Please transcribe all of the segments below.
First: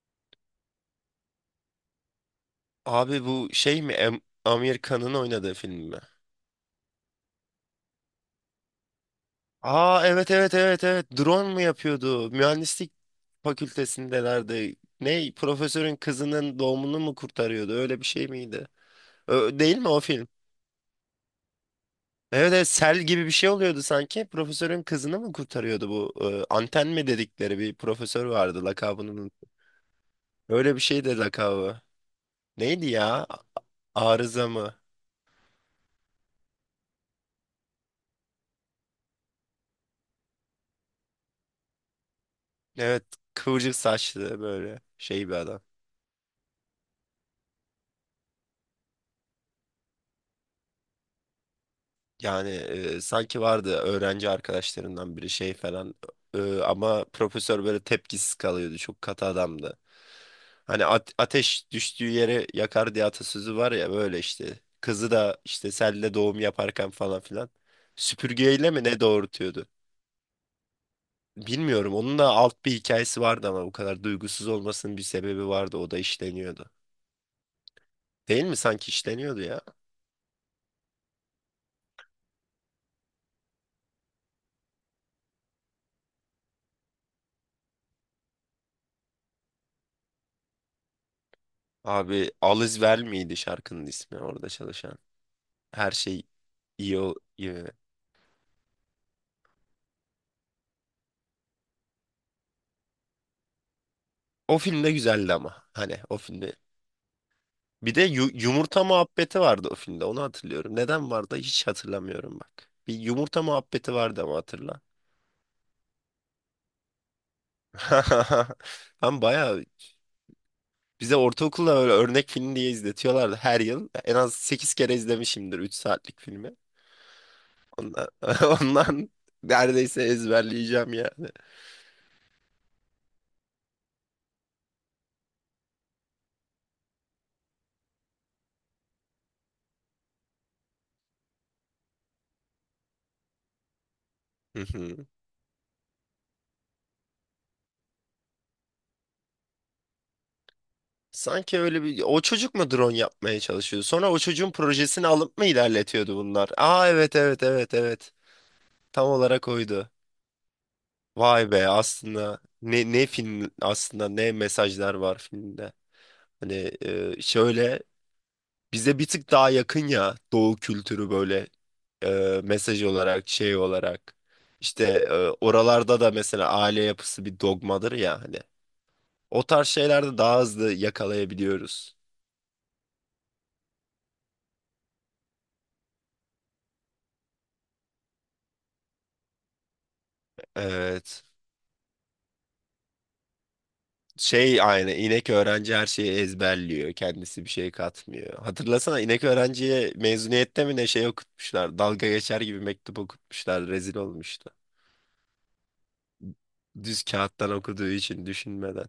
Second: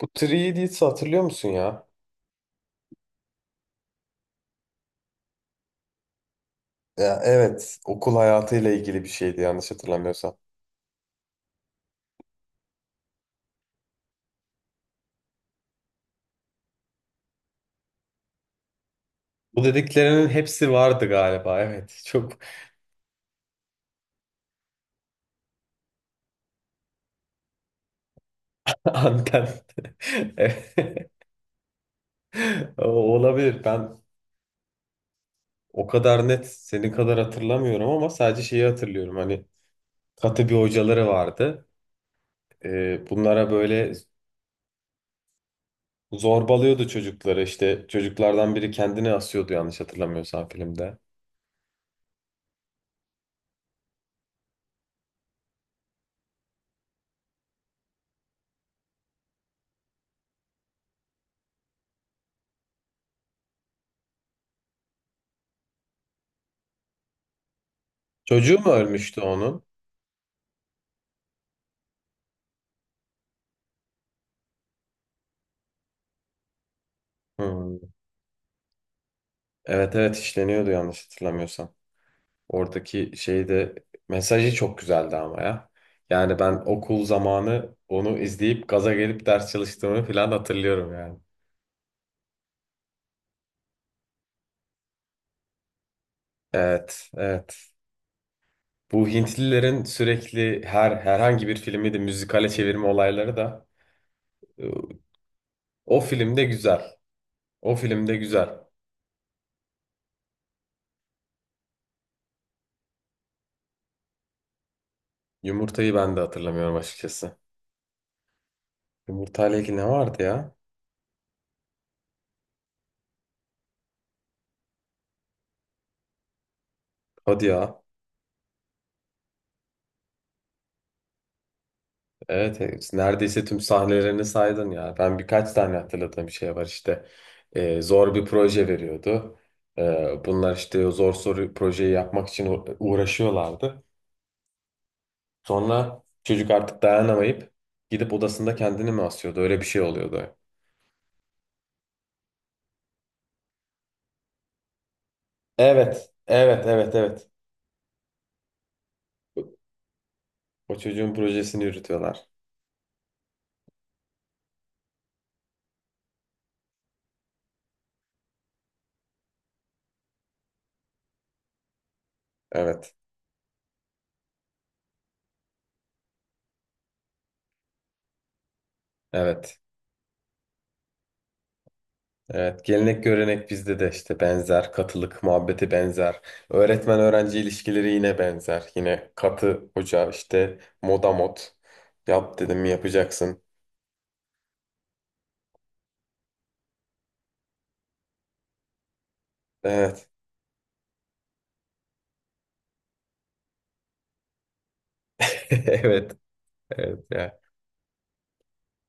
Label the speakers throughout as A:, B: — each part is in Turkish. A: Bu 3 Idiots'ı hatırlıyor musun ya?
B: Abi bu şey mi? Amir Khan'ın oynadığı film mi?
A: Ya evet, okul hayatıyla ilgili bir şeydi yanlış
B: Aa evet
A: hatırlamıyorsam.
B: evet evet evet. Drone mu yapıyordu? Mühendislik fakültesindelerdi. Ne? Profesörün kızının doğumunu mu kurtarıyordu? Öyle bir şey miydi? Ö-
A: Bu
B: değil mi o film?
A: dediklerinin hepsi vardı galiba. Evet. Çok
B: Evet, evet sel gibi bir şey oluyordu sanki. Profesörün kızını mı kurtarıyordu bu? Anten mi dedikleri bir profesör vardı lakabını.
A: anten.
B: Öyle bir şey
A: Evet.
B: de lakabı. Neydi ya?
A: Olabilir. Ben
B: Arıza mı?
A: o kadar net senin kadar hatırlamıyorum ama sadece şeyi hatırlıyorum. Hani katı bir hocaları vardı.
B: Evet,
A: Bunlara
B: kıvırcık
A: böyle
B: saçlı böyle şey bir adam.
A: zorbalıyordu çocukları. İşte çocuklardan biri kendini asıyordu yanlış hatırlamıyorsam filmde.
B: Yani sanki vardı öğrenci arkadaşlarından biri şey falan. Ama profesör böyle tepkisiz kalıyordu, çok katı adamdı. Hani ateş düştüğü yere yakar diye atasözü var ya, böyle işte kızı da işte selle doğum yaparken falan filan
A: Çocuğu
B: süpürgeyle
A: mu
B: mi ne
A: ölmüştü onun?
B: doğurtuyordu? Bilmiyorum, onun da alt bir hikayesi vardı ama bu kadar duygusuz olmasının bir sebebi vardı, o da işleniyordu.
A: Hmm.
B: Değil mi, sanki işleniyordu ya?
A: Evet, evet, işleniyordu yanlış hatırlamıyorsam. Oradaki şeyde mesajı çok güzeldi ama ya. Yani ben okul zamanı onu izleyip gaza gelip ders çalıştığımı falan hatırlıyorum yani.
B: Abi Alice Vel miydi şarkının ismi orada çalışan? Her şey iyi
A: Evet,
B: ol iyi.
A: evet. Bu Hintlilerin sürekli herhangi bir filmi de müzikale çevirme olayları da
B: O
A: e,
B: filmde güzeldi ama, hani
A: o
B: o
A: filmde
B: filmde.
A: güzel. O
B: Bir de
A: filmde güzel.
B: yumurta muhabbeti vardı o filmde, onu hatırlıyorum. Neden vardı hiç hatırlamıyorum bak. Bir yumurta muhabbeti vardı ama hatırla.
A: Yumurtayı ben de hatırlamıyorum açıkçası.
B: Ben
A: Yumurtayla
B: bayağı,
A: ilgili ne vardı ya?
B: bize ortaokulda öyle örnek film diye izletiyorlardı her yıl. En az 8 kere izlemişimdir 3 saatlik filmi.
A: Hadi ya.
B: Ondan, ondan neredeyse ezberleyeceğim yani.
A: Evet, evet, neredeyse tüm sahnelerini saydın ya. Ben birkaç tane hatırladığım şey var işte. Zor bir proje veriyordu. Bunlar işte o zor soru projeyi yapmak için uğraşıyorlardı. Sonra çocuk artık dayanamayıp gidip odasında kendini mi asıyordu? Öyle bir şey oluyordu.
B: Sanki öyle bir, o çocuk mu drone yapmaya çalışıyordu? Sonra o çocuğun projesini alıp mı
A: Evet,
B: ilerletiyordu bunlar?
A: evet,
B: Aa
A: evet,
B: evet
A: evet.
B: evet evet evet. Tam olarak oydu.
A: O çocuğun
B: Vay
A: projesini
B: be,
A: yürütüyorlar.
B: aslında ne film aslında, ne mesajlar var filmde. Hani şöyle bize bir tık daha yakın ya doğu kültürü, böyle mesaj
A: Evet,
B: olarak, şey olarak. İşte e, oralarda da mesela aile yapısı bir dogmadır ya hani. O
A: evet.
B: tarz şeylerde daha hızlı yakalayabiliyoruz.
A: Evet, gelenek görenek bizde de işte benzer, katılık muhabbeti benzer, öğretmen öğrenci ilişkileri yine benzer. Yine katı hoca işte moda
B: Evet.
A: mod. Yap dedim mi yapacaksın.
B: Şey, aynı inek öğrenci her şeyi ezberliyor. Kendisi bir şey katmıyor. Hatırlasana, inek öğrenciye
A: Evet.
B: mezuniyette mi ne şey okutmuşlar. Dalga geçer gibi mektup okutmuşlar. Rezil olmuştu.
A: Evet. Evet
B: Düz
A: ya.
B: kağıttan okuduğu için, düşünmeden.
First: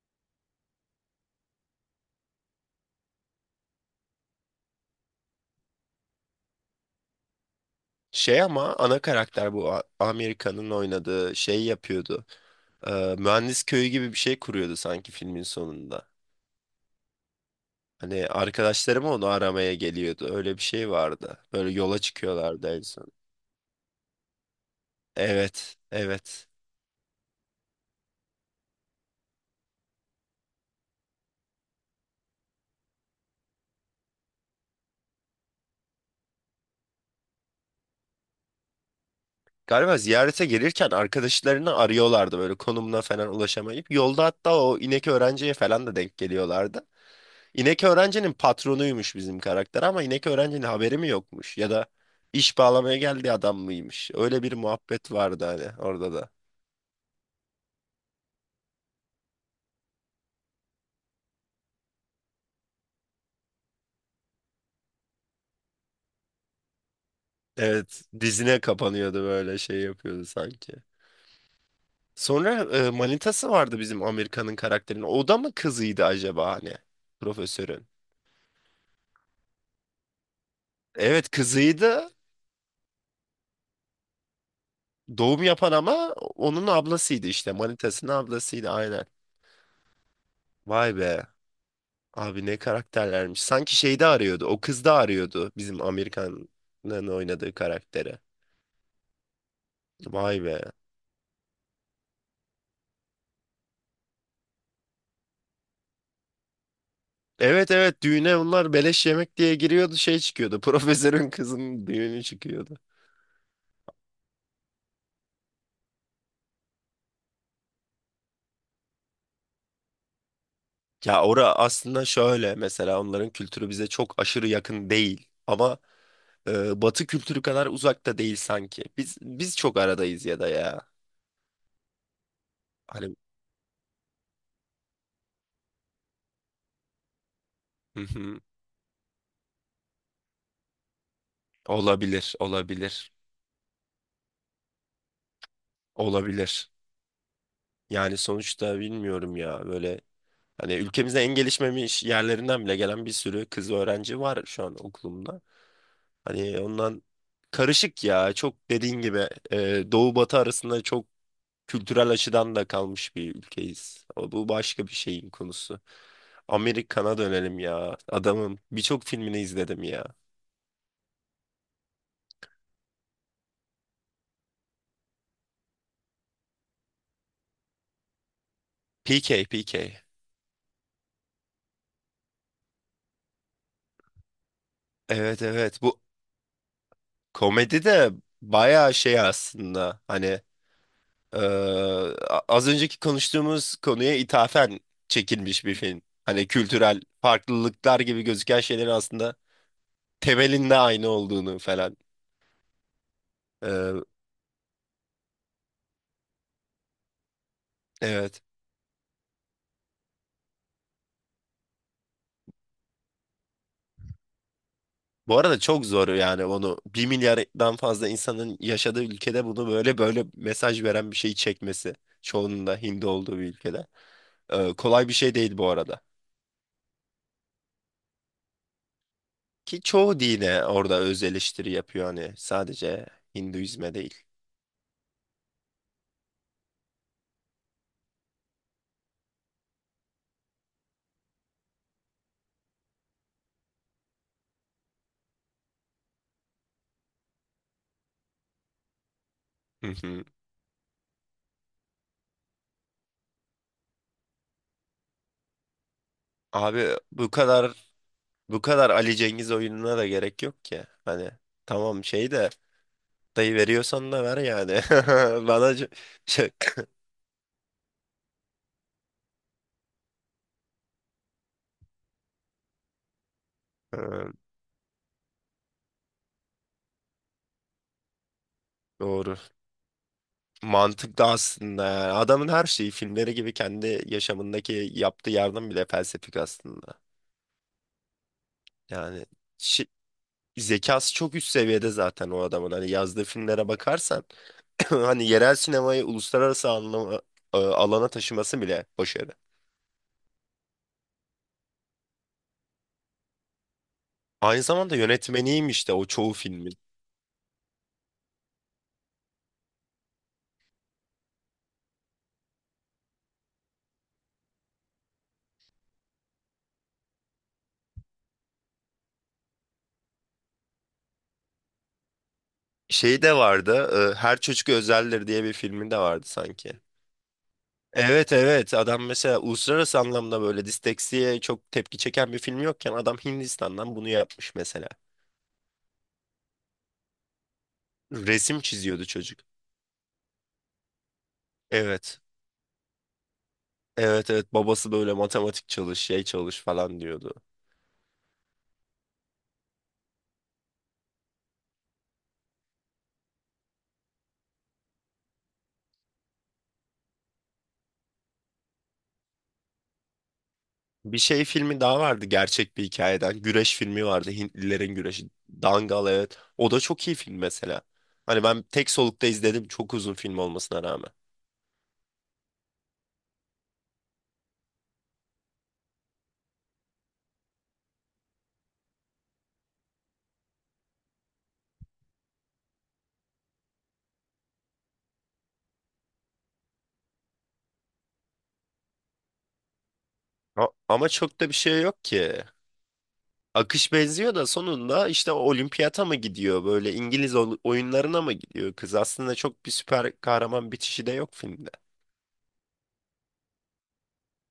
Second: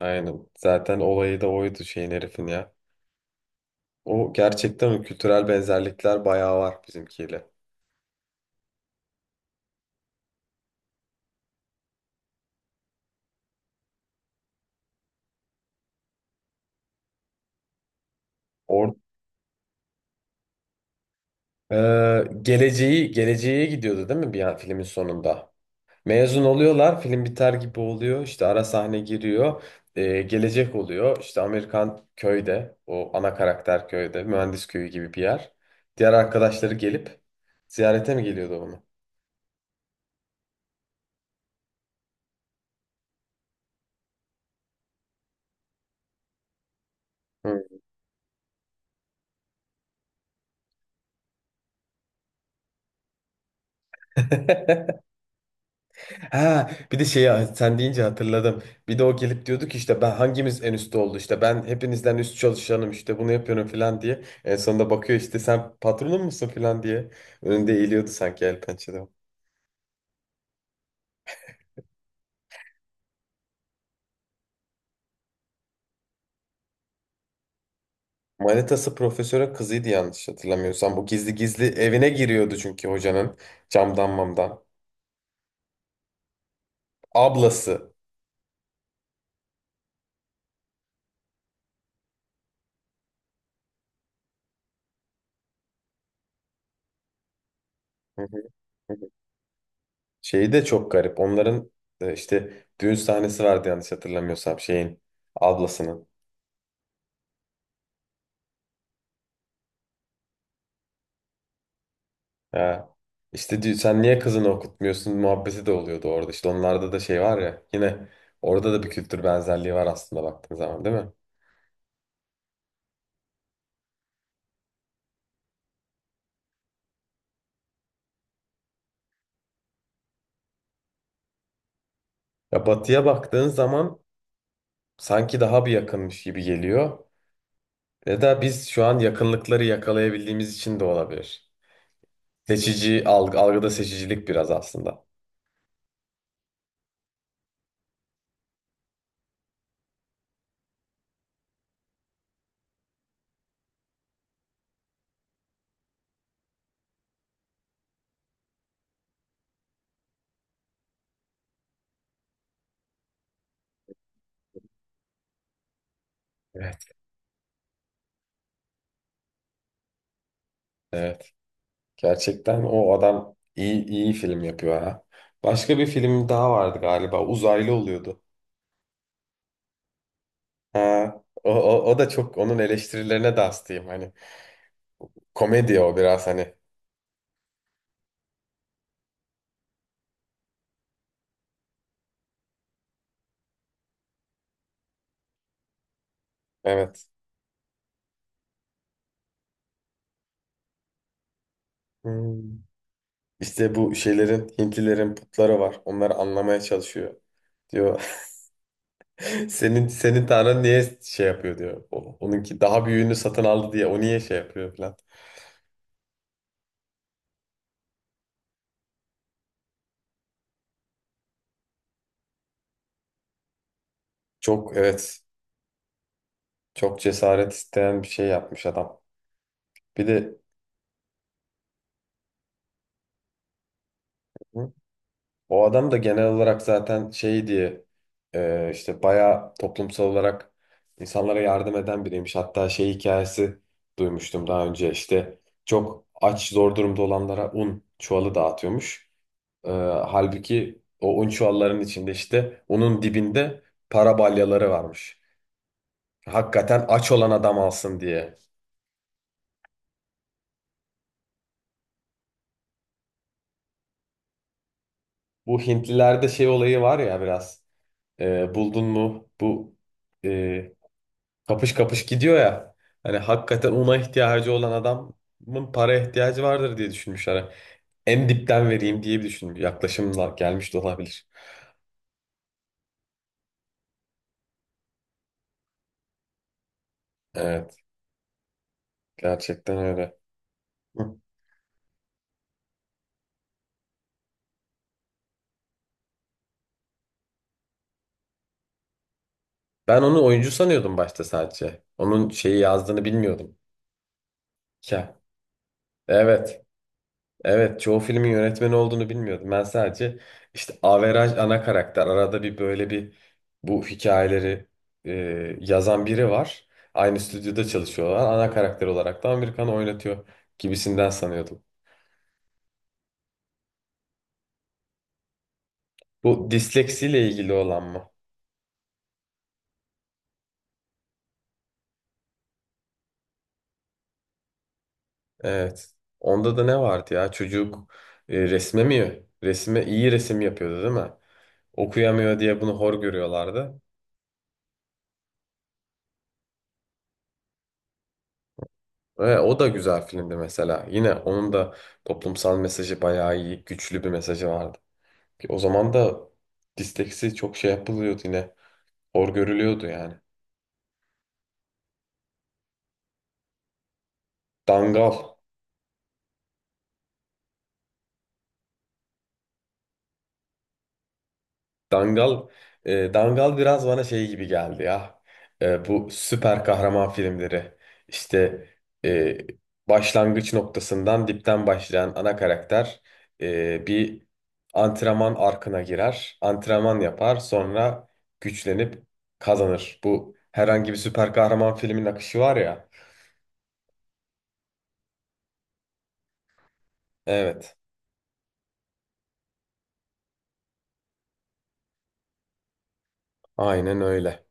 A: Aynen. Zaten olayı da oydu şeyin herifin ya. O gerçekten o kültürel benzerlikler bayağı var bizimkiyle.
B: Şey, ama ana karakter bu Amerika'nın oynadığı şey yapıyordu. Mühendis köyü gibi bir şey kuruyordu sanki filmin sonunda. Hani
A: Or
B: arkadaşlarım onu aramaya geliyordu. Öyle bir şey vardı. Böyle yola çıkıyorlardı en
A: Geleceği
B: son.
A: geleceğe gidiyordu değil mi bir an filmin sonunda?
B: Evet,
A: Mezun
B: evet.
A: oluyorlar, film biter gibi oluyor. İşte ara sahne giriyor. Gelecek oluyor. İşte Amerikan köyde, o ana karakter köyde, mühendis köyü gibi bir yer. Diğer arkadaşları gelip ziyarete mi geliyordu onu?
B: Galiba ziyarete gelirken arkadaşlarını arıyorlardı böyle, konumuna falan ulaşamayıp. Yolda hatta o inek öğrenciye falan da denk geliyorlardı.
A: Hı.
B: İnek öğrencinin patronuymuş bizim karakter, ama inek öğrencinin haberi mi yokmuş, ya da iş bağlamaya geldiği adam mıymış? Öyle bir muhabbet vardı hani orada da.
A: Ha, bir de şeyi sen deyince hatırladım. Bir de o gelip diyordu ki işte ben hangimiz en üstte oldu işte ben hepinizden üst çalışanım işte bunu yapıyorum falan diye. En sonunda bakıyor işte sen patronun musun falan diye. Önünde
B: Evet,
A: eğiliyordu sanki el
B: dizine
A: pençede.
B: kapanıyordu böyle, şey yapıyordu sanki. Sonra manitası vardı bizim Amerika'nın karakterinin. O da mı kızıydı acaba hani profesörün?
A: Manitası profesöre kızıydı yanlış hatırlamıyorsam. Bu
B: Evet,
A: gizli gizli evine
B: kızıydı.
A: giriyordu çünkü hocanın camdan mamdan.
B: Doğum yapan ama onun ablasıydı işte.
A: Ablası.
B: Manitasının ablasıydı, aynen. Vay be. Abi ne karakterlermiş. Sanki şeyde arıyordu. O kız da arıyordu. Bizim Amerikan'ın oynadığı karakteri.
A: Hı hı, hı hı.
B: Vay
A: Şeyi
B: be.
A: de çok garip. Onların işte düğün sahnesi vardı yanlış hatırlamıyorsam şeyin ablasının.
B: Evet evet, düğüne bunlar beleş yemek diye giriyordu, şey çıkıyordu. Profesörün kızının düğünü çıkıyordu.
A: Ha. İşte diyor, sen niye kızını okutmuyorsun muhabbeti de oluyordu orada. İşte onlarda da şey var ya yine orada da bir kültür benzerliği var aslında baktığın zaman değil mi?
B: Ya ora aslında şöyle, mesela onların kültürü bize çok aşırı yakın değil. Ama Batı kültürü kadar uzakta değil sanki. Biz çok aradayız ya da ya.
A: Ya batıya
B: Hani
A: baktığın zaman sanki daha bir yakınmış gibi geliyor. Ya da biz şu an yakınlıkları yakalayabildiğimiz için de olabilir.
B: Olabilir,
A: Seçici
B: olabilir,
A: algı, algıda seçicilik biraz aslında.
B: olabilir. Yani sonuçta bilmiyorum ya, böyle hani ülkemizde en gelişmemiş yerlerinden bile gelen bir sürü kız öğrenci var şu an okulumda. Hani ondan karışık ya, çok dediğin gibi doğu batı arasında, çok kültürel açıdan da kalmış bir ülkeyiz. O, bu başka bir şeyin konusu.
A: Evet.
B: Amerikan'a dönelim ya, adamım birçok filmini izledim ya.
A: Evet. Gerçekten o adam iyi iyi film yapıyor ha. Başka bir film daha vardı galiba. Uzaylı oluyordu.
B: PK, PK.
A: Ha, o da çok onun eleştirilerine de hastayım. Hani
B: Evet evet,
A: komedi o
B: bu
A: biraz hani.
B: komedi de bayağı şey aslında, hani Ee, az önceki konuştuğumuz konuya ithafen çekilmiş bir film. Hani kültürel
A: Evet.
B: farklılıklar gibi gözüken şeylerin aslında temelinde aynı olduğunu falan.
A: Hmm. İşte bu
B: Ee,
A: şeylerin, Hintlilerin putları var. Onları anlamaya çalışıyor. Diyor
B: evet.
A: senin tanrın niye şey yapıyor diyor. Onunki daha büyüğünü satın aldı diye o niye şey yapıyor falan.
B: Bu arada çok zor yani onu 1 milyardan fazla insanın yaşadığı ülkede bunu böyle böyle mesaj veren bir şeyi çekmesi. Çoğunun da Hindi olduğu bir ülkede. Ee,
A: Çok
B: kolay bir
A: evet,
B: şey değil bu arada.
A: çok cesaret isteyen bir şey yapmış adam.
B: Ki
A: Bir
B: çoğu
A: de
B: dine orada öz eleştiri yapıyor, hani sadece Hinduizme değil.
A: o adam da genel olarak zaten şey diye işte bayağı toplumsal olarak insanlara yardım eden biriymiş. Hatta şey hikayesi duymuştum daha önce işte çok aç zor durumda olanlara un çuvalı dağıtıyormuş. E,
B: Hı hı.
A: Halbuki o un çuvallarının içinde işte unun dibinde para balyaları varmış. Hakikaten
B: Abi
A: aç olan
B: bu
A: adam
B: kadar
A: alsın diye.
B: Bu kadar Ali Cengiz oyununa da gerek yok ki. Hani tamam, şey de, dayı veriyorsan da ver yani.
A: Bu
B: Bana
A: Hintlilerde şey
B: şey,
A: olayı var ya biraz. Buldun mu bu e, kapış kapış gidiyor ya. Hani hakikaten ona
B: Ee,
A: ihtiyacı olan adamın paraya ihtiyacı vardır diye düşünmüşler. Hani en dipten vereyim diye bir
B: doğru.
A: düşün yaklaşımla gelmiş de
B: Mantıklı
A: olabilir.
B: aslında, yani. Adamın her şeyi filmleri gibi, kendi yaşamındaki yaptığı yardım bile felsefik aslında.
A: Evet,
B: Yani
A: gerçekten
B: şi-
A: öyle.
B: zekası
A: Hı.
B: çok üst seviyede zaten o adamın. Hani yazdığı filmlere bakarsan hani yerel sinemayı uluslararası anlama, alana taşıması bile başarı.
A: Ben onu oyuncu sanıyordum başta sadece. Onun şeyi yazdığını bilmiyordum.
B: Aynı zamanda
A: Ya,
B: yönetmeniymiş de o çoğu
A: evet.
B: filmin.
A: Evet, çoğu filmin yönetmeni olduğunu bilmiyordum. Ben sadece işte averaj ana karakter. Arada bir böyle bir bu hikayeleri e, yazan biri var. Aynı stüdyoda çalışıyorlar. Ana karakter olarak da Amerikan oynatıyor gibisinden sanıyordum.
B: Şey de vardı. Her Çocuk Özeldir diye bir filmi de vardı
A: Bu
B: sanki.
A: disleksiyle ilgili olan mı?
B: Evet evet, adam mesela uluslararası anlamda böyle disteksiye çok tepki çeken bir film yokken adam Hindistan'dan bunu yapmış mesela.
A: Evet. Onda da ne vardı ya? Çocuk
B: Resim
A: resme
B: çiziyordu
A: mi?
B: çocuk.
A: Resme iyi resim yapıyordu değil mi?
B: Evet.
A: Okuyamıyor diye bunu hor görüyorlardı.
B: Evet evet, babası böyle matematik çalış, şey çalış falan diyordu.
A: Ve o da güzel filmdi mesela. Yine onun da toplumsal mesajı bayağı iyi, güçlü bir mesajı vardı. Ki o zaman da disteksi çok şey yapılıyordu yine. Hor görülüyordu yani.
B: Bir şey, filmi daha vardı gerçek bir hikayeden. Güreş filmi vardı. Hintlilerin güreşi.
A: Dangal.
B: Dangal, evet. O da çok iyi film mesela. Hani ben tek solukta izledim, çok uzun film olmasına rağmen.
A: Dangal, Dangal biraz bana şey gibi geldi ya. E, bu süper kahraman filmleri. İşte e, başlangıç noktasından dipten başlayan ana karakter bir antrenman arkına girer, antrenman yapar, sonra güçlenip kazanır. Bu herhangi bir
B: Ama
A: süper
B: çok da bir
A: kahraman
B: şey
A: filmin
B: yok
A: akışı
B: ki.
A: var ya.
B: Akış benziyor da, sonunda işte olimpiyata mı gidiyor, böyle İngiliz
A: Evet,
B: oyunlarına mı gidiyor kız? Aslında çok bir süper kahraman bitişi de yok
A: aynen öyle.